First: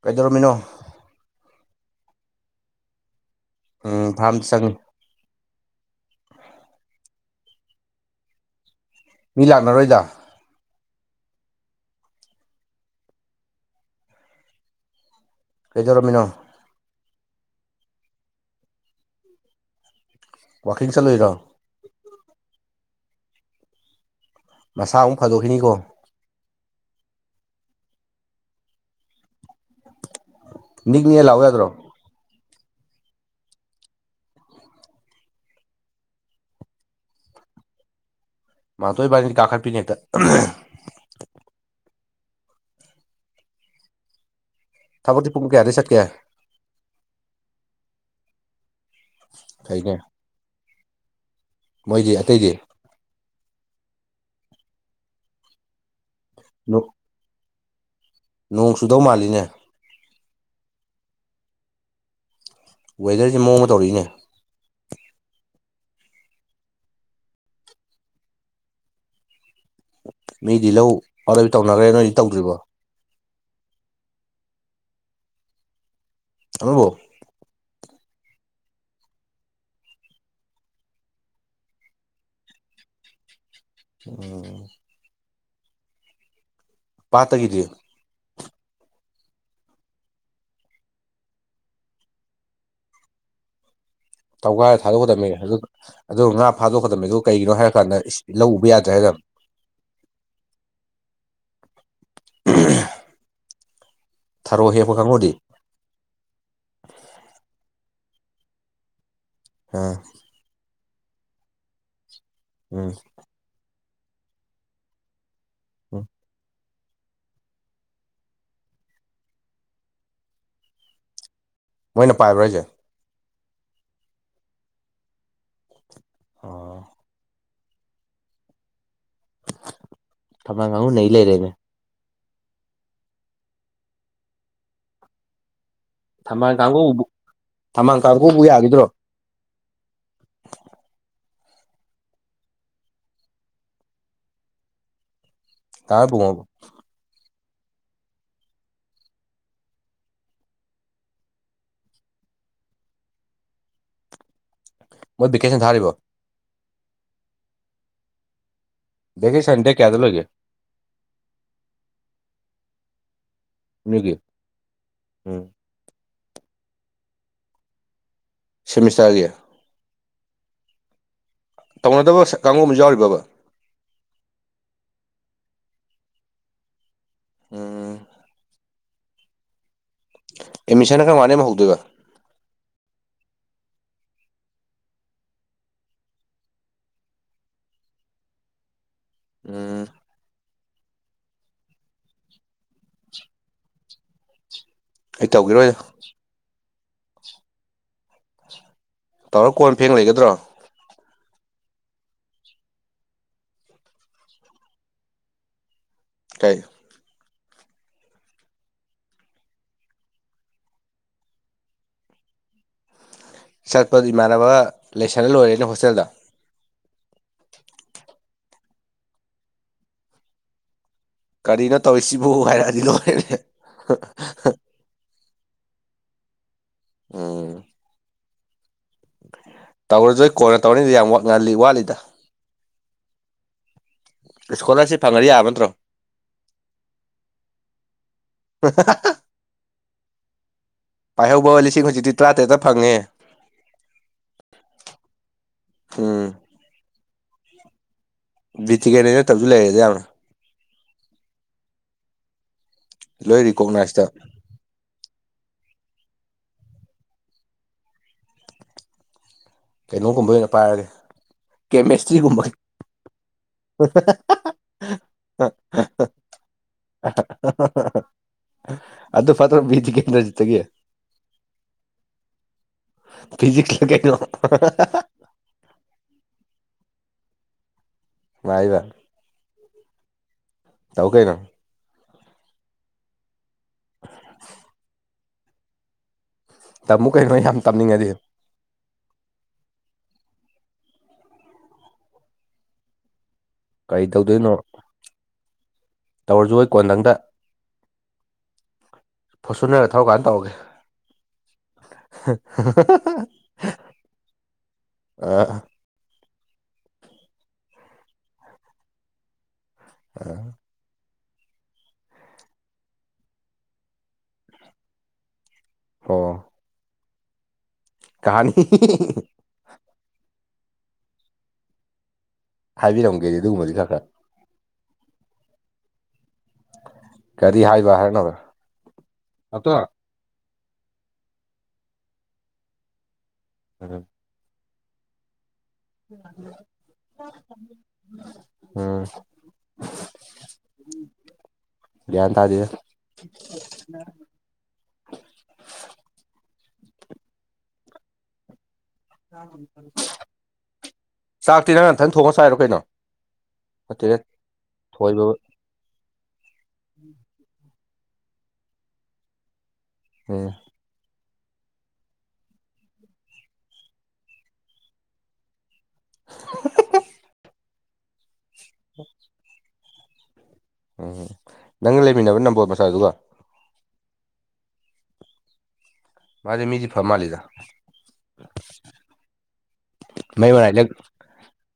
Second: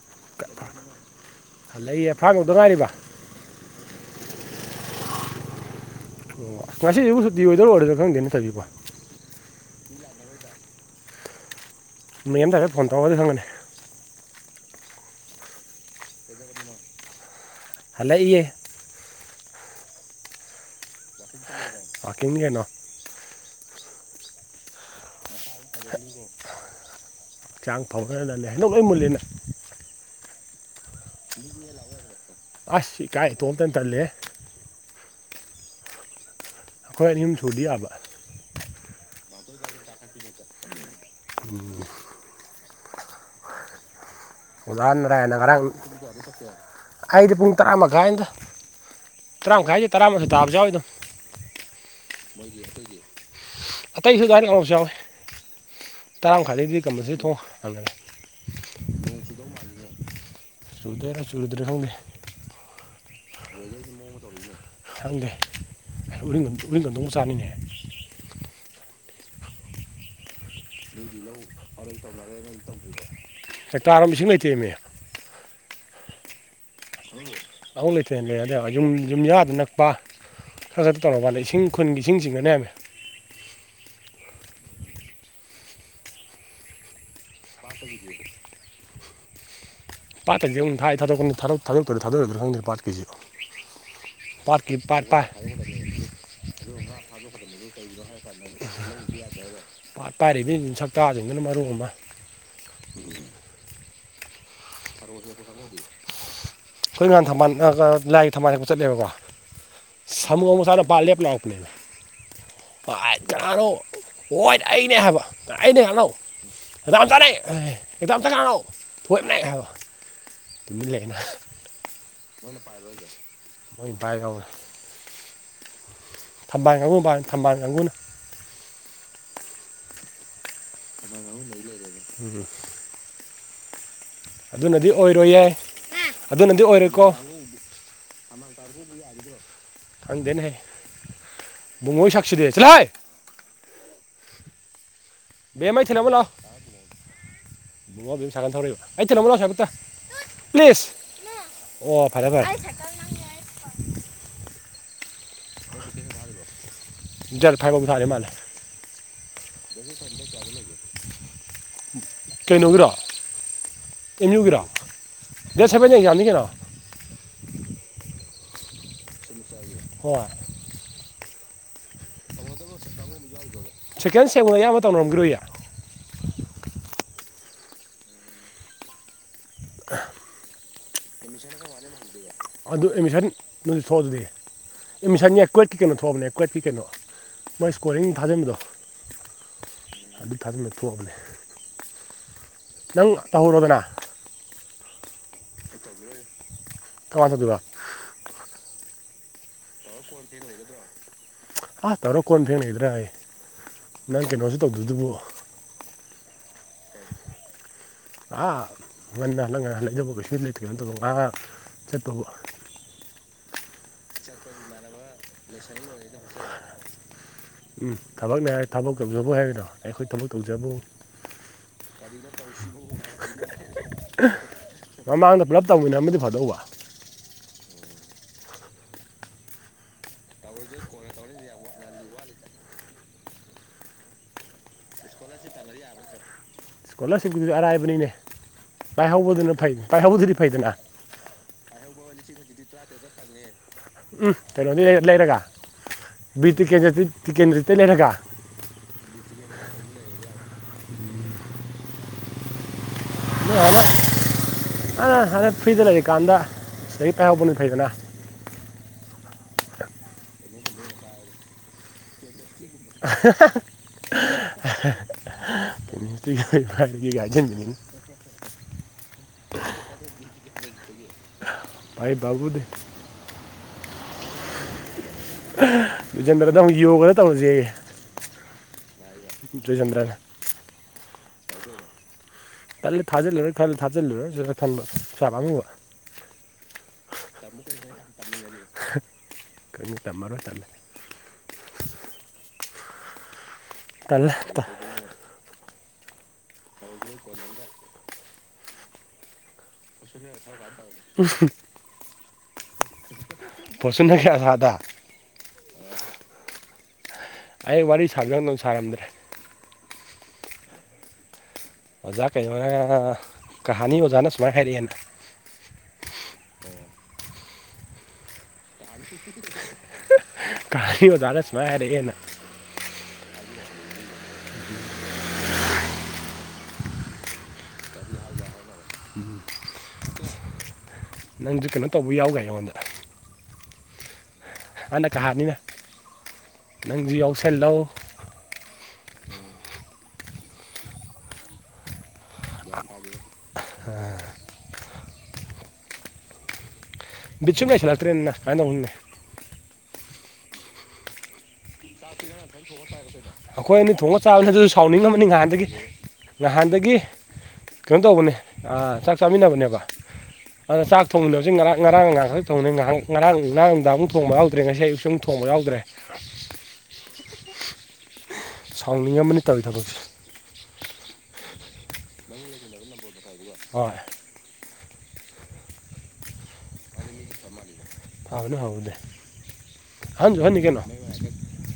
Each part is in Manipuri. ꯀꯩꯗꯧꯔꯝꯃꯤꯅꯣ ꯂꯩ ꯊꯥꯡꯉꯧꯗ ꯉꯥꯏꯔꯤꯕ ꯎꯝ ꯊꯝꯁꯪ ꯑꯣ ꯉꯁꯤꯕꯨ ꯁꯨꯤ ꯑꯣꯏꯗꯧ ꯑꯣꯏꯔꯣꯏꯗꯥ ꯈꯪꯗꯦꯅꯦ ꯊꯕꯤꯕꯣ ꯃꯤ ꯂꯥꯛꯅꯔꯣꯏꯗ ꯃꯌ ꯑꯃꯗꯥꯏꯔꯦ ꯐꯣꯟ ꯇꯧꯒꯗꯤ ꯈꯪꯒꯅꯤ ꯀꯩꯗꯧꯔꯝꯃꯤꯅꯣ ꯍꯂꯦ ꯏꯦ ꯋꯥꯀꯤꯡ ꯆꯠꯂꯨꯏꯔꯣ ꯑꯥꯀꯤꯦꯅꯤ ꯀꯅꯥ ꯃꯁꯥ ꯑꯃꯨꯛ ꯐꯗꯣꯛꯈꯤꯅꯤꯀꯣ ꯍꯛꯆꯥꯡ ꯐꯕ ꯈꯔꯅꯂꯦ ꯍꯟꯗꯣꯛ ꯂꯣꯏ ꯃꯨꯂꯦꯅ ꯃꯤꯅꯤ ꯃꯤ ꯂꯑꯣ ꯌꯥꯗ꯭ꯔꯣ ꯑꯁ ꯀꯥꯏ ꯇꯣꯝꯇꯅ ꯇꯜꯂꯦ ꯑꯩꯈꯣꯏ ꯑꯅꯤꯨꯝ ꯁꯨꯗꯤ ꯌꯥꯕ ꯃꯥꯥꯟꯇꯣꯏꯕꯥꯅꯤ ꯀꯥꯈꯠꯄꯤꯅꯦ ꯍꯦꯛꯇ ꯊꯕꯛꯇꯤ ꯑꯣꯖꯥꯅꯔꯥꯏꯅ ꯄꯨꯡ ꯉꯔꯥꯡ ꯀꯌꯥꯗꯩ ꯆꯠꯀꯦ ꯑꯩꯗꯤ ꯄꯨꯡ ꯇꯔꯥ ꯃꯈꯥꯏꯗ ꯇꯔꯥꯃꯥꯏ ꯍꯥꯏꯖꯦ ꯐꯩꯅꯦ ꯇꯔꯥꯃ ꯇꯥꯕꯖꯎꯗꯣ ꯃꯣꯏꯗꯤ ꯑꯇꯩꯗꯤ ꯑꯇꯩꯁꯨ ꯑꯗꯨꯋꯥꯏꯅ ꯉꯔꯕꯁꯨ ꯌꯥꯎꯋꯤ ꯇꯔꯥꯃ ꯃꯈꯥꯏꯗꯗꯒꯤꯗꯤ ꯀꯝꯕꯜꯁꯤ ꯊꯣꯡꯉ ꯍꯪꯉꯒꯦ ꯅꯣꯡ ꯆꯨꯗꯧ ꯃꯥꯜꯂꯤꯅꯦ ꯆꯨꯗꯔ ꯆꯨꯨꯔꯗ꯭ꯔꯁꯨꯦ ꯋꯦꯗꯔꯁꯦ ꯃꯑꯣꯡ ꯑꯃ ꯇꯧꯔꯛꯏꯅꯦ ꯈꯪꯗꯦ ꯎ ꯎꯔꯤꯒꯟꯗꯧ ꯑꯃ ꯆꯥꯅꯤꯡꯉꯦ ꯃꯤꯗꯤ ꯂꯧ ꯑꯣꯗꯣꯏ ꯇꯧꯅꯔꯦ ꯅꯣꯏꯗꯤ ꯇꯧꯗ꯭ꯔꯤꯕꯣ ꯆꯥꯛꯇꯥꯥꯔꯃꯤꯁꯨ ꯂꯩꯇꯦꯃꯦ ꯑꯃꯕꯨꯣ ꯑꯛ ꯂꯩꯇꯦꯅ ꯂꯩ ꯑꯗꯩ ꯌꯨꯝ ꯌꯨꯝꯌꯥꯗ ꯅꯛꯄ ꯈꯔ ꯁꯗ ꯇꯧꯔꯀꯂꯦ ꯏꯁꯤꯡ ꯈꯨꯟꯒꯤ ꯏꯁꯤꯡ ꯆꯤꯡꯒꯅꯤ ꯍꯥꯏꯃꯦ ꯑꯣ ꯄꯥꯇ ꯀꯗꯤ ꯄꯥꯠ ꯀꯦꯁꯤ ꯑꯃꯨꯛ ꯊꯥ ꯊꯥꯗꯣꯛꯀꯅꯤ ꯊꯥꯗꯣꯛꯇꯣꯏꯔꯥ ꯊꯥꯗꯣꯛꯣꯏꯔꯥ ꯈꯪꯗ꯭ꯔꯦ ꯄꯥꯠ ꯀꯦꯖꯤꯣ ꯇꯧꯒꯥꯏꯔ ꯊꯥꯗꯣꯛꯀꯗꯕꯅꯤ ꯑꯗꯨ ꯑꯗꯨ ꯉꯥ ꯐꯥꯗꯣꯛꯀꯗꯕꯅꯤ ꯑꯗꯨ ꯀꯩꯒꯤꯅꯣ ꯍꯥꯏꯔ ꯀꯥꯟꯗ ꯂꯧ ꯎꯕ ꯌꯥꯗ꯭ꯔꯦ ꯍꯥꯏꯗ ꯄꯥꯠ ꯄꯥꯏꯔꯤꯕ ꯁꯛꯇꯥꯁꯤꯡꯗꯨꯅ ꯃꯔꯨ ꯑꯃ ꯊꯔꯣ ꯍꯦꯄ ꯈꯉꯨꯗꯤ ꯑꯩꯈꯣꯏꯥꯟ ꯊꯝꯕꯥꯜ ꯂꯥꯏꯒꯤ ꯊꯝꯕꯥꯜꯁꯦ ꯆꯠꯂꯦꯕꯀꯣ ꯑ ꯁꯥꯃꯨ ꯑꯃꯨꯄ ꯕꯥꯜ ꯂꯦꯞ ꯂꯥꯛꯄꯅꯦꯅ ꯎꯝ ꯅꯥꯔꯣ ꯍꯣꯏ ꯑꯩꯅꯦ ꯍꯥꯏꯕ ꯑꯩꯅꯦ ꯎꯝ ꯍꯜꯂꯣ ꯍꯗꯥ ꯑꯝꯇꯔ ꯍꯦꯛꯇ ꯑꯝꯇ ꯀꯥꯟꯅꯛ ꯐꯣꯏꯅ ꯍꯥꯏꯕ ꯇꯃꯤ ꯂꯩꯅ ꯃꯣꯏꯅ ꯄꯥꯏꯕ꯭ꯔꯣ ꯍꯥꯏꯁꯦ ꯄꯥꯏꯒ ꯊꯝꯕꯥꯜ ꯑꯣ ꯀꯥꯡꯕꯨ ꯊꯝꯕꯥꯜ ꯀꯥꯡꯕꯨꯅ ꯊ ꯉ ꯍꯨ ꯅ ꯂꯩꯃꯦ ꯎ ꯑꯗꯨꯅꯗꯤ ꯑꯣꯏꯔꯣꯏ ꯌꯥꯏ ꯊꯝꯃꯜ ꯀꯥꯡꯕꯨ ꯊꯝꯃꯜ ꯀꯥꯡꯕꯨꯨꯕꯨ ꯌꯥꯈꯤꯗ꯭ꯔꯣ ꯈꯪꯗꯦꯅꯦꯍꯦ ꯉꯑꯣ ꯁꯥꯛꯁꯤꯗꯦ ꯁꯤꯂꯥꯏ [unintelligible] ꯃꯥꯏꯊꯤꯂꯕꯨꯣ ꯇꯥꯔ ꯂꯣ ꯄꯨꯡꯉꯣꯕ ꯕꯕꯝ ꯁꯥꯒꯅ ꯊꯧꯕ ꯑꯩ ꯊꯅ ꯂꯥꯎꯁꯀꯠꯇ ꯄ꯭ꯂꯤꯖ ꯑꯣ ꯐꯔꯦ ꯐꯔꯦ [inaudible] ꯃꯣꯏ ꯦꯀꯦꯁꯟ ꯊꯥꯔꯔꯤꯕ ꯖꯜꯐꯥꯏ ꯀꯕ ꯁꯔꯦ ꯃꯜ ꯚꯦꯀꯦꯁꯟ ꯗꯦꯠ ꯀꯌꯥꯗ ꯂꯣꯏꯒꯦ ꯀꯩꯅꯣꯒꯤꯔꯣ ꯑꯦꯝꯌꯨꯒꯤ ꯑꯦꯝ ꯌꯨꯒꯤꯔꯣ ꯎꯝ ꯗ ꯁꯦꯕ ꯌꯦꯡ ꯌꯥꯅꯤ ꯀꯩꯅꯣ [inaudible] ꯁꯤꯃꯤꯁꯥꯒ ꯀ ꯇꯧꯅꯗꯕ ꯀꯥꯡꯕꯨꯁꯨ ꯌꯥꯎꯔꯤꯕꯕ ꯁꯦꯀꯦꯟ ꯁꯦꯡꯕꯅ ꯑꯌꯥꯝꯕ ꯇꯧꯅꯔꯝꯈꯤꯔꯣꯏꯌꯦ ꯎꯝ ꯑꯦꯠꯃꯤꯁꯟ ꯈꯔ ꯃꯅ ꯑꯃ ꯍꯧꯗꯣꯏꯕ ꯑꯗꯨ ꯑꯦꯃꯤꯁꯟ ꯅꯗꯤ ꯊꯣꯛꯑ ꯑꯗꯨꯗꯤ ꯑꯦꯃꯤꯁꯟꯁ ꯀ꯭ꯋꯦꯠꯀꯤ ꯀꯩꯅꯣ ꯊꯣꯛꯑꯕꯅꯦ ꯀ꯭ꯋꯠꯀꯤ ꯀꯩꯅꯣ ꯃꯣꯏ ꯏꯁꯀꯣꯔꯤꯡ ꯊꯥꯖꯤꯟꯕꯗꯣ ꯑꯝ ꯊꯥꯖꯟ ꯊꯣꯛꯑꯕꯅꯦ ꯅꯪ ꯇꯧꯍꯧꯔꯣꯗꯅ ꯑꯩ ꯇꯧꯈꯤꯔꯣꯏꯗ ꯊꯃ ꯆ ꯑꯗꯨꯔ ꯇꯥꯎꯔꯣ ꯀꯣꯟ ꯐꯦꯡ ꯂꯩꯒꯗ꯭ꯔꯣ ꯑꯥ ꯇꯧꯔꯣ ꯀꯣꯟ ꯐꯦꯡ ꯂꯩꯗ꯭ꯔꯥ ꯍꯥꯏ ꯅꯪ ꯀꯩꯅꯣꯁꯨ ꯇꯧꯗꯣꯏꯗꯨꯕꯨ ꯇꯥꯏ ꯑꯥ ꯉꯟꯅ ꯍꯜꯂꯛꯍ ꯂꯩꯖꯕ ꯀꯩꯁ ꯂꯩꯇꯦꯅ ꯇ ꯑ ꯆꯠꯠꯇꯧꯕ ꯆꯠꯄꯗ ꯏꯃꯥꯟꯅꯕ ꯂꯩꯁꯜꯂ ꯂꯣꯏꯔꯦꯅꯦ ꯍꯣꯁꯇꯦꯜꯗ ꯎꯝ ꯊꯕꯛꯅꯦ ꯊꯕꯛ ꯇꯧꯖꯕ ꯍꯥꯏꯔꯤꯅꯣ ꯑꯩꯈꯣꯏ ꯊꯕꯛ ꯇꯧꯖꯕ ꯀꯔꯤꯅꯣ ꯇꯧꯔꯤꯁꯤꯕꯨ ꯍꯥꯏꯔꯛꯑꯗꯤ ꯂꯣꯏꯔꯦꯅꯦ ꯃꯝꯕꯗ ꯄꯨꯂꯞ ꯇꯧꯃꯤꯟꯅ ꯑꯃꯗꯤ ꯐꯗꯣꯛꯎꯧꯕ ꯑꯝ ꯇꯧꯔꯖꯣꯏ ꯀꯣꯟꯅ ꯇꯧꯔꯅꯤꯗ ꯌꯥꯝ ꯋꯥ ꯉꯜꯂꯤ ꯋꯥꯠꯂꯤꯗ ꯏꯁꯀꯣꯂꯥꯔꯁꯤꯞ ꯐꯪꯉꯗꯤ ꯌꯥꯕ ꯅꯠꯇ꯭ꯔꯣ ꯏꯁꯀꯣꯂꯥꯔꯁꯤꯞꯀꯤꯨꯗꯤ ꯑꯔꯥꯏꯕꯅꯤꯅꯦ ꯄꯥꯏꯍꯧꯕꯗꯨꯅ ꯐꯩ ꯄꯥꯏꯍꯧꯕꯗꯨꯗꯤ ꯐꯩꯗꯅ ꯍꯩꯍꯧꯕ ꯂꯤꯁꯤꯡ ꯍꯆꯤ ꯇꯔꯥꯇꯔꯦꯠꯇ ꯐꯪꯉꯦ ꯎꯝ ꯀꯩꯅꯣꯗꯒꯤ ꯂꯩꯔꯒ ꯎꯝ ꯕꯤ ꯇꯤ ꯇꯤ ꯀꯦꯟꯗ꯭ꯔꯠꯇ ꯂꯩꯔꯒ ꯕꯤꯠꯇ ꯀꯦꯅꯦꯅꯦ ꯇꯁꯨ ꯂꯩꯔꯗꯦ ꯌꯥꯝꯅ ꯂꯣꯏ ꯔꯤꯀꯣꯛꯅꯥꯏꯁꯇ ꯂ ꯑ ꯍꯥꯏ ꯐ꯭ꯔꯤꯗ ꯂꯩꯔꯤꯀꯥꯟꯗ ꯂꯥꯏꯔꯤꯛ ꯄꯥꯏꯍꯧꯕꯅꯤ ꯐꯩꯗꯅ ꯀꯩꯅꯣꯒꯨꯝꯕ ꯑꯣꯏꯅ ꯄꯥꯏꯔꯒꯦ ꯀꯦꯃꯦꯁꯇ꯭ꯔꯤꯒꯨꯝꯕꯒꯤ [inaudible] ꯑꯣꯏꯖꯦꯟ [unintelligible] ꯑꯗꯨꯗ ꯐꯇ꯭ꯔ ꯤꯗꯤ ꯀꯗꯖꯇꯒꯤ ꯇꯥꯏ ꯕꯨꯨꯗꯤ ꯐꯤꯖꯤꯛ ꯂ ꯀꯩꯩꯅ ꯟꯗꯗ ꯑꯃꯨꯛ ꯌꯣꯒꯗ ꯇꯧꯔꯁꯦ ꯥꯏꯕ ꯖꯦꯟꯗ꯭ꯔꯅ ꯇꯧ ꯀꯥꯏꯅ ꯀꯠꯂ ꯊꯥꯖꯤꯜꯂꯨꯔꯣꯏ ꯈꯜꯂ ꯊꯥꯖꯤꯜꯂꯨꯔꯣꯏ ꯁꯤꯂ ꯊꯟꯕ ꯄꯩꯁꯥ ꯄꯥꯉꯨꯕ ꯇꯥꯃꯨꯛ ꯀꯩꯩꯅꯣ ꯌꯥꯝ ꯇꯝꯅꯤꯡꯉꯗꯤ ꯀꯩꯅꫭ ꯇꯝꯑꯔꯣꯏ ꯇꯜꯂꯦ꯫ ꯀꯔꯤ ꯇꯜꯂꯦ ꯇꯧꯗꯣꯏꯅꯣ꯫ ꯇ- ꯇꯧꯔꯁꯨ ꯑꯩ ꯀꯣꯟꯗꯪꯗ ꯐꯣꯠꯁꯨꯟꯅꯔ ꯊꯧꯔꯀꯥꯟꯗ ꯇꯧꯔꯒꯦ꯫ ꯎꯝꯍ [unintelligible] ꯐꫭꯆꯨꯅꯔꯏꯑꯁꯥꯗ ꯑ ꯑꯩ ꯋꯥꯔꯤ ꯁꯥꯖꯟ ꯅꯡꯁꯥꯔꯝꯗ꯭ꯔꯦ꯫ ꯑ ꯑꯣꯖꯥ ꯀꯩꯅꫭꯅ ꯀꯍꯥꯅꯤ ꯑꯣꯖꯥꯅ ꯁꯨꯃꯥꯏꯅ ꯍꯥꯏꯔꯛꯑꯦꯅ꯫ ꯑꯣ ꯀꯍꯥꯅꯤ ꯀꯍꯥꯅꯤ ꯑꫭꯖꯥꯅ ꯁꯨꯃꯥꯏ ꯍꯥꯏꯔꯛꯑꯩꯅ꯫ ꯍꯥꯏꯕꯤꯔꯝꯒꯦꯗꯤ ꯑꯗꯨꯒꯨꯝꯕꯗꯤ ꯈꯔ ꯈꯔ꯫ ꯀꯔꯤ ꯍꯥꯏꯕ ꯍꯥꯏꯅꯕ꯭ꯔ꯫ ꯅꯪꯗꯤ ꯀꯩꯅꯣ ꯇꯧꯕ ꯌꯥꯎꯒꯦ ꯑꯩꯉꯣꯟꯗ꯫ ꯎꯝ ꯑꯅ ꯀꯍꯥꯅꯤꯅ꯫ ꯅꯪꯁꯨ ꯌꯥꯎꯁꯜꯂꯧ [unintelligible] ꯎꯝ ꯒ꯭ꯌꯥꯟ ꯇꯥꯗꯦꯗ [unintelligible] [unintelligible] ꯕꯤꯠ ꯁꯨꯝ ꯂꯩꯁꯤꯜꯂꯛꯇ꯭ꯔꯦꯅ ꯀꯥꯏꯅꫭꯝꯑꯅꯦ꯫ ꯆꯥꯛꯇꯤ ꯅꯪ ꯅꯊꯟ ꯊꯣꯡꯑ ꯆꯥꯏꯔꯣ ꯀꯩꯅꯣ꯫ ꯑꯈꯣꯏ ꯑꯅꯤ ꯊꯣꯡꯑ ꯅꯠꯇꯦꯗ ꯆꯥꯕꯅꯤ ꯑꯗꯨꯁꯨ ꯊꯣꯏꯕ ꯁꯥꯎꯅꯤꯡꯉꯝꯕꯅꯤ ꯉꯍꯥꯟꯗꯒꯤ ꯉꯍꯥꯟꯗꯒꯤ ꯀꯩꯅꯣ ꯇꯧꯕꯅꯦ ꯑ ꯆꯥꯛ ꯆꯥꯃꯤꯟꯅꯕꯅꯦꯕ ꯎꯝ ꯑꯗ ꯆꯥꯛ ꯊꯣꯡꯃꯤꯟꯅꯕꯁꯤ ꯉꯔꯥꯡ ꯉꯔꯥꯡ ꯉꯍꯥꯟ ꯈꯛ ꯊꯣꯡꯃꯤꯅꯤ ꯉꯥꯏꯍꯥꯛ ꯉꯔꯥꯡ ꯉꯔꯥꯡ ꯅꯨꯡꯗꯥꯡ ꯑꯃꯨꯛ ꯊꯣꯡꯕ ꯌꯥꯎꯗ꯭ꯔꯦ ꯉꯁꯤ ꯑꯌꯨꯛ ꯑꯃꯨꯛ ꯊꯣꯡꯕ ꯌꯥꯎꯗ꯭ꯔꯦ꯫ [unintelligible] ꯁꯥꯎꯅꯤꯡꯑꯝꯑꯅꯤ ꯇꯧꯋꯔꯤ ꯊꯕꯛꯁꯦ꯫ ꯎꯝ ꯅꯪꯅ ꯂꯩꯃꯤꯟꯅꯕ ꯅꯝꯕꯣꯜ ꯃꯆꯥꯗꯨꯒ꯫ ꯍꯣꯏ꯫ ꯃꯥꯗꯤ ꯃꯤꯗꯤ ꯐ ꯃꯥꯂꯤꯗ꯫ ꯐꯕꯅꯦ ꯐꯕꯨꯗꯤ ꯍꯟꯁꯨ ꯃꯩ ꯑꯍꯟꯅꯤ ꯃꯅꯥꯏ ꯀꯩꯅꯣ꯫ ꯂꯦꯛ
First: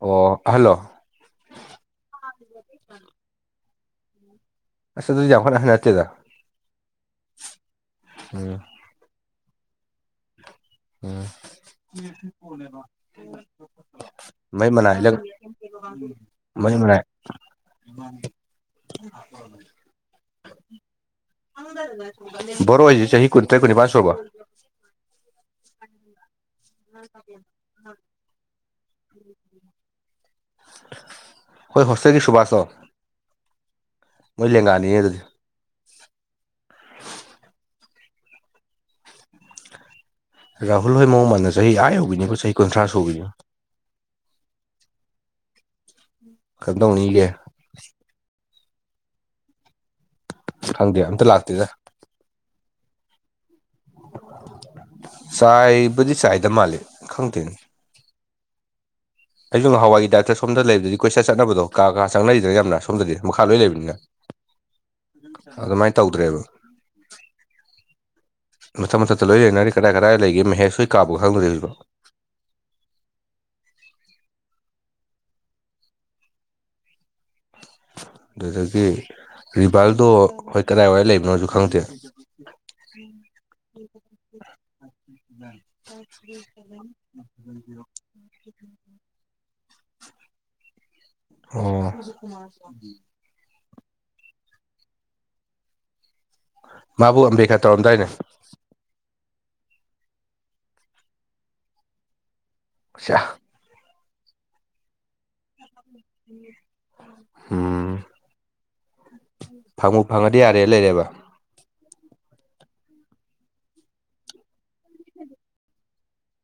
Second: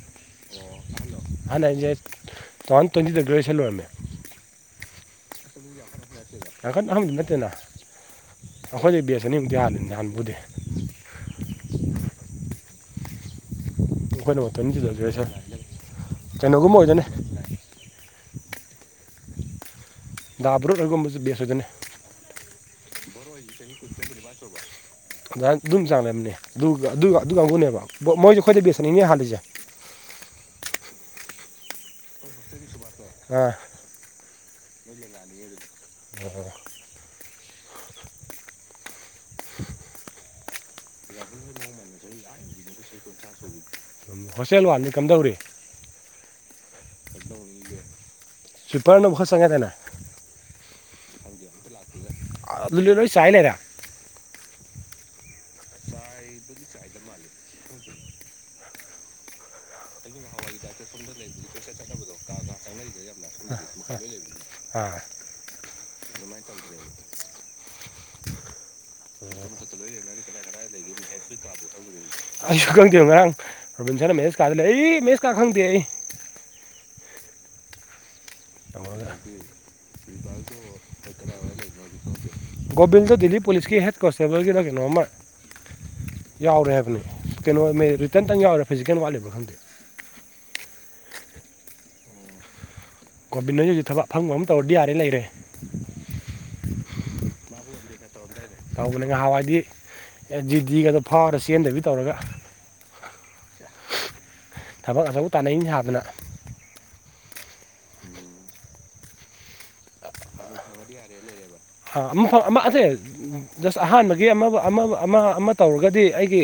ꯑꯣ ꯑꯍꯜꯂꯣ ꯍꯟ ꯍꯥꯏꯁꯦ ꯇꯨꯋꯥꯟ ꯇ꯭ꯋꯦꯟꯇꯤꯗ ꯒ꯭ꯔꯦꯖꯨꯌꯦꯁꯟ ꯑꯣꯏꯔꯃꯦ꯫ ꯑꯁ ꯑꯗꯨꯗꯤ ꯌꯥꯝ ꯀꯟꯅ ꯍꯟꯅ ꯌꯥꯡꯈꯠ ꯈꯪꯗꯤ ꯅꯠꯇꯦꯅ ꯑꯩꯈꯣꯏꯗ ꯕꯦꯁ ꯑꯅꯤꯃꯨꯛꯇꯤ ꯍꯟꯅꯦ ꯍꯥꯟꯕꯨꯗꯤ꯫ ꯑꯩꯈꯣꯏꯅ [inaudible] ꯃꯩ ꯇ꯭ꯋꯦꯟꯇꯤꯗ ꯃꯅꯥꯏ ꯂꯪ ꯒ꯭ꯔꯦꯖꯨꯑꯦꯁꯟ ꯃꯩ ꯀꯩꯅꯣꯒꯨꯝꯕ ꯃꯅꯥꯏ ꯑꯣꯏꯗꯣꯏꯅꯦ [unintelligible] ꯗꯥ ꯕꯔꯨꯠ ꯑꯣꯏꯒꯨꯝꯕꯁꯨ ꯕꯦꯁ ꯑꯣꯏꯒꯅꯤ꯫ ꯕꯣꯔꯣ ꯑꯣꯏꯁꯤ ꯆꯍꯤ ꯀꯨꯟ ꯇ꯭ꯔꯦꯠ ꯀꯨꯅꯤꯕꯥ ꯁꯨꯔꯕꫭ꯫ ꯑꯗꯨꯝ ꯆꯥꯡ ꯂꯩꯔꯝꯅꯤ꯫ ꯑꯗꯨꯒ ꯑꯗꯨ ꯀꯥꯡꯕꯨꯅꯦꯕ ꯃꯣꯏꯁꯨ ꯑꯈꯣꯏꯗ ꯕꯦꯁ ꯑꯅꯤꯅꯤ ꯍꯥꯜꯂꯤꯁꯦ꯫ ꯍꯣꯏ ꯍꫭꯁꯇꯦꯜꯒꯤ ꯁꯨꯕꯥꯁꯇꫭ꯫ ꯑ ꯃꯣꯏ ꯂꯦꯡꯒꯥꯅꯤ ꯑꯗꯨꯗꯤ꯫ ꯑꯣ [unintelligible] ꯔꯥꯍꯨꯜ ꯍꯣꯏ ꯃꯑꫭꯡ ꯃꯥꯟꯅ ꯆꯍꯤ ꯑꯥ ꯌꯧꯕꯤꯅꯤ ꯆꯍꯤ ꯀꯨꯟꯊ꯭ꯔꯥ ꯁꯈꯤꯕꯅꯤ꯫ ꯎ ꯍꯣꯁꯇꯦꯜ ꯋꯥꯟꯗꯤ ꯀꯝꯗꯧꯔꯤ꯫ ꯀꯝꯗꯧꯅꯤꯒꯦ꯫ ꯁꯨꯄꯔꯅ [unintelligible] ꯃꯈꯈꯣꯏ ꯁꯪꯒꯦꯗꯅ ꯈꯪꯗꯦ ꯑꯝꯇ ꯂꯥꯛꯇꯦꯗ ꯑꯗꯨ ꯆꯥꯢꯔꯒ ꯂꯩꯔꯦ ꯆꯥꯏꯕꯨꯗꯤ ꯆꯥꯏꯗ ꯃꯥꯜꯂꯤꯦ ꯈꯪꯗꯦꯅꯦ ꯑꯩꯁꯨ ꯉꯍꯋꯥꯒꯤ ꯗꯥꯛꯇꯔ ꯁꯣꯝꯗ ꯂꯩꯕꯗꯨꯗꯤ ꯀꯣꯏꯁꯠ ꯆꯠꯅꯕꯗꯣ ꯀꯥ ꯀꯥ ꯆꯪꯅꯔꯤꯗꯅ ꯌꯥꯝꯅ ꯁꯣꯝꯗꯗꯤ ꯃꯈꯥ ꯂꯣꯏ ꯂꯩꯕꯅꯤꯅ ꯑꯥ ꯑꯗꯨꯃꯥꯏꯅ ꯇꯧꯗ꯭ꯔꯦꯕ ꯃꯊꯪ ꯃꯊꯛꯇ ꯂꯣꯏ ꯂꯩꯅꯔꯤ ꯀꯗꯥꯏ ꯀꯗꯥꯏ ꯂꯩꯒꯦ ꯃꯍꯦꯁ ꯁꯣꯏ ꯀꯥꯕꯒ ꯈꯪꯗꯣꯕꯣ ꯑꯩꯁꯨ ꯈꯪꯗꯦꯕ ꯉꯔꯥꯡ ꯀ ꯀꯥ ꯈꯪꯗꯦ ꯑꯩ ꯑꯗꯨꯗꯒꯤ ꯇꯧꯔꯒ ꯔꯤꯚꯜꯗꯣ ꯍꯣꯏ ꯀꯗꯥꯏꯋꯥꯏ ꯂꯩꯕꯅꯣꯁꯨ ꯈꯪꯗꯦ ꯣꯕꯤꯗ ꯗꯗꯤꯜꯂꯤꯤ ꯄꯂꯤꯁꯀꯤ ꯍꯦꯠ ꯀꯁꯦꯕ ꯀ ꯂ ꯀꯩꯅꯣ ꯑꯃꯥ ꯀꯩꯅꯣ ꯃꯦ- ꯔꯤꯇꯟꯇꯪ ꯌꯥꯎꯔꯦ ꯐꯤꯖꯤꯀꯦꯜ ꯋꯥꯠꯂꯤꯕ꯭ꯔꯥ ꯈꯪꯗꯦ [inaudible] ꯑ ꯒꯣꯔꯃꯦꯟꯅꯁꯨ ꯍꯧꯖꯤꯛ ꯊꯕꯛ ꯐꯪꯕ ꯑꯃ ꯇꯧꯔꯗꯤ ꯌꯥꯔꯦ ꯂꯩꯔꯦ ꯃꯥꯕꯨ ꯑꯝꯕꯦꯀꯥꯔ ꯇꯧꯔꯝꯗꯥꯏꯅꯦ ꯇꯧꯕꯅꯦ ꯉꯍꯥꯟꯋꯥꯏꯗꯤ ꯖꯤ ꯗꯤꯒꯗꯣ ꯐꯥꯎꯔ ꯆꯦꯟꯗꯕꯤ ꯇꯧꯔꯒ ꯁ ꯊꯕꯛ ꯑꯆꯧꯕ ꯇꯥꯅꯩ ꯁꯥꯗꯅ ꯎꯝ ꯐꯪꯉꯨ ꯐꯪꯉꯗꯤ ꯌꯥꯔꯦ ꯂꯩꯔꯦꯕ ꯑꯃ ꯑꯁꯦ ꯖꯁ ꯑꯍꯥꯟꯕꯒꯤ ꯑꯃ ꯑꯃ ꯑꯃ ꯑꯃ ꯇꯧꯔꯒꯗꯤ ꯑꯩꯒꯤ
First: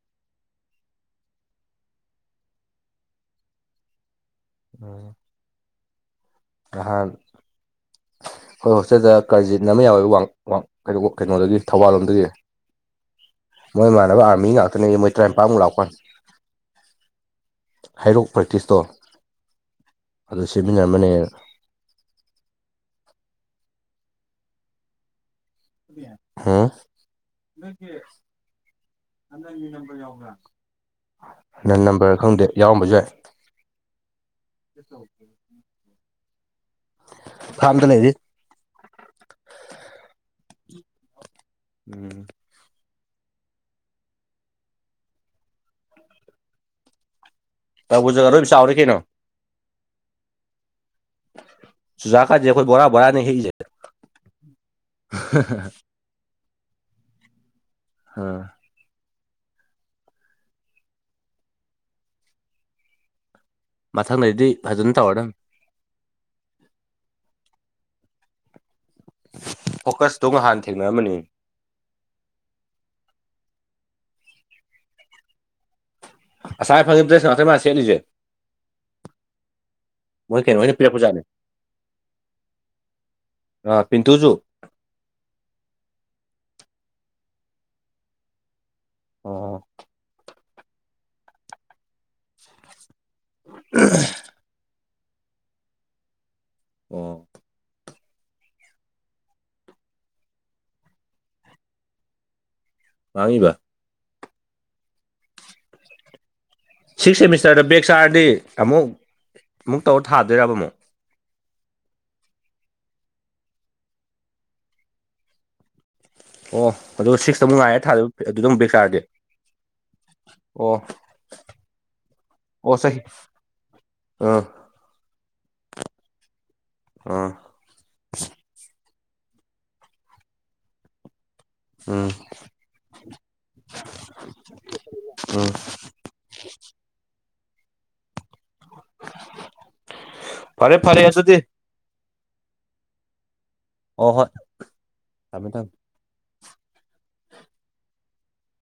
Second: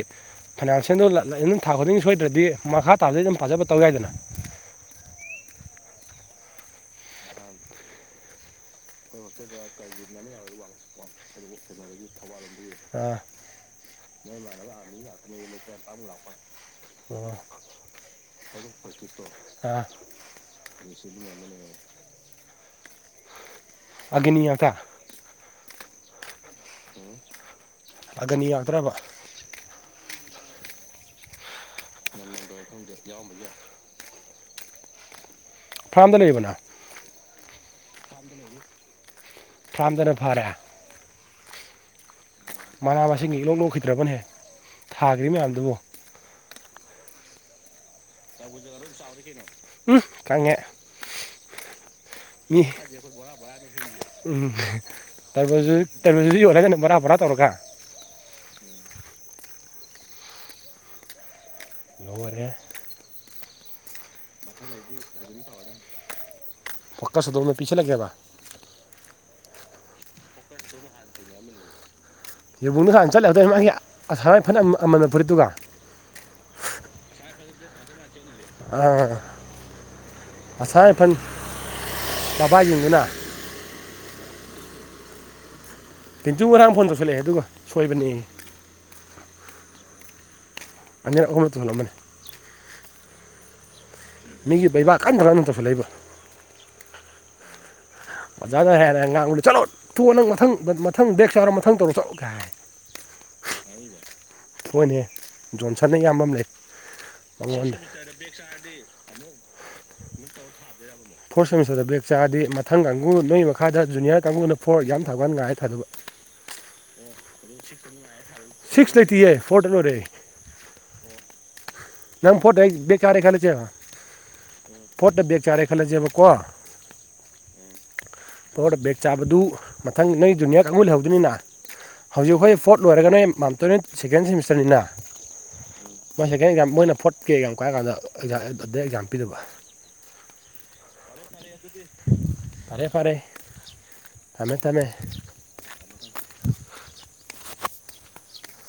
ꯐꯥꯏꯅꯥꯟꯁꯤꯌꯦꯜꯗꯣ ꯑꯗꯨꯝ ꯊꯥ ꯈꯨꯗꯤꯡꯒꯤ ꯁꯣꯏꯗ꯭ꯔꯗꯤ ꯃꯈꯥ ꯇꯥꯕꯗꯗꯤ ꯑꯗꯨꯝ ꯐꯖꯕ ꯇꯧ ꯌꯥꯏꯗꯅ ꯑꯣꯝ ꯑꯍ ꯑꯩꯈꯣꯏ ꯍꯣꯁꯇꯦꯜꯗ ꯀꯥꯔꯖꯤꯟ ꯑꯃ ꯌꯥꯎꯋꯦꯕ ꯀ ꯀꯩꯅꯣꯗꯒꯤ ꯊꯧꯕꯥꯜ ꯂꯣꯝꯗꯒꯤ ꯃꯣꯏ ꯃꯥꯟꯅꯕ ꯅꯣꯏ ꯑꯥꯔꯃꯤ ꯃꯥꯟꯅꯕ ꯑ ꯉꯥꯛꯇꯅꯦ ꯃꯣꯏ ꯇꯔꯥꯅꯤꯄꯥꯟꯃꯨꯛ ꯂꯥꯛꯇꯅꯤꯄꯥ ꯂꯥꯛꯄ ꯍꯩꯔꯣꯛ ꯄ꯭ꯔꯦꯛꯇꯤꯁꯇꯣ ꯑꯣ ꯑꯗꯨ ꯁꯦꯝꯃꯤꯟꯅꯔꯝꯕꯅꯦ ꯑꯒꯅꯤ ꯉꯥꯛꯇ ꯑꯒꯅꯤ ꯉꯥꯛꯇ꯭ꯔꯕ ꯍꯗꯪꯒꯤ ꯅꯝꯕ ꯌꯥꯎꯕ꯭ꯔꯥ ꯅꯟ ꯅꯝꯕꯔ ꯈꯪꯗꯦ ꯌꯥꯎꯔꯝꯕꯁꯨ ꯌꯥꯏ ꯦ [inaudible] [unintelligible] ꯐꯥꯔꯝꯗ ꯂꯩꯔꯤꯕꯔꯣ ꯅꯪ ꯐꯤꯉꯝ ꯗ ꯂꯩꯔꯤ ꯐꯥꯔꯝꯗꯅ ꯐꯔꯦ ꯎꯝ ꯃꯅꯥ ꯃꯁꯤꯡꯒꯤ ꯏꯂꯣꯛ ꯂꯣꯛꯈꯤꯗ꯭ꯔꯕꯅꯦꯍ ꯊꯥꯈ꯭ꯔꯤ ꯃꯌꯥꯝꯗꯨꯕꯨ ꯇꯕꯨꯖ ꯂꯣꯏꯝ ꯆꯥꯎꯔꯤ ꯀꯩꯅꯣ ꯎꯝ ꯈꯪꯉꯦ [inaudible] ꯆꯨꯖꯥꯛꯀꯥꯁꯦ ꯃꯤ ꯑꯩꯈꯣꯏ ꯕꯣꯔꯥ ꯕꯣꯔꯥꯅꯦ ꯍꯦꯛꯏꯁꯦ ꯎ [unintelligible] ꯕꯣꯔ ꯕꯣꯔꯥ ꯇꯧꯔꯒꯥ ꯑ ꯂꯣꯏꯔꯦ ꯃꯊꯪꯗꯗꯤ ꯐꯖꯅ ꯇꯧꯔ ꯅꯪ ꯄꯀꯥ ꯁꯗꯅ ꯄꯤꯆꯦ ꯂꯩꯒꯦꯗ ꯐꯣꯀꯁꯇꯣ ꯉꯍꯥꯟ ꯊꯦꯡꯅꯔꯝꯝꯕꯅꯤ ꯌꯕꯨꯡꯗꯨ ꯍꯥꯟꯅ ꯆꯠꯂꯗ ꯃꯥꯒꯤ ꯐ ꯑꯃꯕ ꯐꯨꯔꯤꯠꯇꯨꯒ ꯇꯥꯏ ꯐꯪꯉꯤ ꯗ꯭ꯔꯦꯁ ꯅ꯭ꯔꯩ ꯃꯥ ꯁꯦꯠꯂꯤꯁꯦ ꯑꯥ ꯃ ꯀꯩꯅꯣꯅꯤ ꯑꯁꯥ ꯔꯥꯏꯐꯟ ꯄꯤꯔꯦꯄꯨꯖꯥꯅꯤ ꯕꯕꯥ ꯌꯦꯡꯗꯨꯅ ꯑ ꯄꯤꯟꯇꯨꯖꯨ ꯨ ꯉꯔꯥꯡ ꯐꯣꯟ ꯇꯧꯁꯜꯂꯛꯑꯦ ꯑꯗꯨꯒ ꯁꯣꯏꯕꯅꯦ ꯑꯣ ꯑꯖꯦꯟ ꯈꯕꯔ ꯇꯂ ꯃꯅꯦ ꯃꯤꯒꯤ ꯄꯩꯕꯥꯛ ꯀꯟꯊꯅ ꯅꯊ ꯐ ꯂꯩꯕ ꯑꯣ ꯑꯣꯖꯥꯗ ꯍꯥꯏꯔ ꯉꯥꯡꯕꯨꯗꯤ ꯆꯠꯂꯣ ꯊꯨꯑꯣ ꯅꯪ ꯃꯊꯪ ꯃꯊꯪ ꯕꯦꯛ ꯆꯧꯔꯣ ꯃꯊꯪ ꯇꯧꯔꯣ ꯆꯠꯂꯣ ꯀ ꯍꯥꯏ ꯃꯉꯕ ꯍꯣꯏꯅꯦ ꯖꯣꯟꯁꯟꯅ ꯏꯌꯥꯝꯕ ꯑꯃ ꯂꯩꯇꯦ ꯁꯤꯛꯁ ꯁꯦꯃꯤꯁꯇꯔꯗ ꯕꯦꯛ ꯆꯥꯔꯗꯤ ꯑꯃꯨꯛ ꯑꯃꯨꯛ ꯇꯧꯔ ꯊꯥꯗꯣꯏꯕ ꯑꯃꯨꯛ ꯐꯣꯔ ꯁꯦꯃꯤꯁꯇꯔꯗ ꯕ꯭ꯔꯦꯛ ꯆꯥꯔꯗꯤ ꯃꯊꯪ ꯀꯥꯡꯕꯨ ꯅꯣꯏꯒꯤ ꯃꯈꯥꯗ ꯖꯨꯅꯤꯌꯔ ꯀꯥꯡꯕꯨꯅ ꯐꯣꯔ ꯌꯥꯝ ꯊꯥꯒꯜ ꯉꯥꯏ ꯊꯥꯗꯕ ꯑꯣ ꯑꯗꯨꯗꯣ ꯁꯤꯛꯁꯇꯨꯛ ꯉꯥꯏꯔꯦ ꯊꯥꯗ ꯑꯗꯨꯗ ꯍꯕꯦꯛ ꯁꯤꯛꯁ ꯆꯥꯔꯗꯤꯦ ꯂꯩꯇꯤꯌꯦ ꯐꯣꯔꯗ ꯂꯣꯏꯔꯦ ꯑꯣ ꯅꯪ ꯐꯣꯠꯇ ꯑꯣ ꯕꯒ ꯆꯍꯤ ꯆꯥꯔꯦ ꯈꯜꯂꯁꯦꯕ ꯑꯥ ꯄꯣꯠꯇ ꯕꯒ ꯆꯥꯔꯦ ꯈꯜꯂꯁꯦꯕꯀꯣ ꯑꯥ ꯑꯣ ꯕꯦꯛ ꯆꯥꯕꯗꯨ ꯃꯊꯪ ꯅꯪ ꯖꯨꯅꯤꯌꯥꯔ ꯀꯥꯡꯕꯨ ꯂꯩꯍꯧꯗꯅꯤꯅ ꯎꯝ ꯍꯧꯖꯤꯛ ꯑꯩꯈꯣꯏ ꯐꯣꯔꯠ ꯂꯣꯏꯔꯒ ꯅꯣꯏ ꯃꯝꯇꯣꯏꯅ ꯁꯦꯀꯦꯟ ꯁꯦꯃꯤꯁꯇꯔꯅꯤꯅ ꯎꯝ ꯃꯣꯏ ꯁ ꯃꯣꯏ ꯐ ꯀꯦꯛ ꯌꯥꯝ ꯀꯥꯏꯔ ꯀꯥꯟꯗ ꯑꯗꯩ ꯑꯦꯛꯖꯥꯝ ꯄꯤꯗꯕ ꯐꯔꯦ ꯐꯔꯦ ꯑꯗꯨꯗꯤ ꯐꯔꯦ ꯐꯔꯦ ꯑꯣ ꯍꯣꯏ ꯊꯝꯃꯦ ꯊꯝꯃꯦ ꯊꯝꯃꯦ ꯊꯝꯃꯦ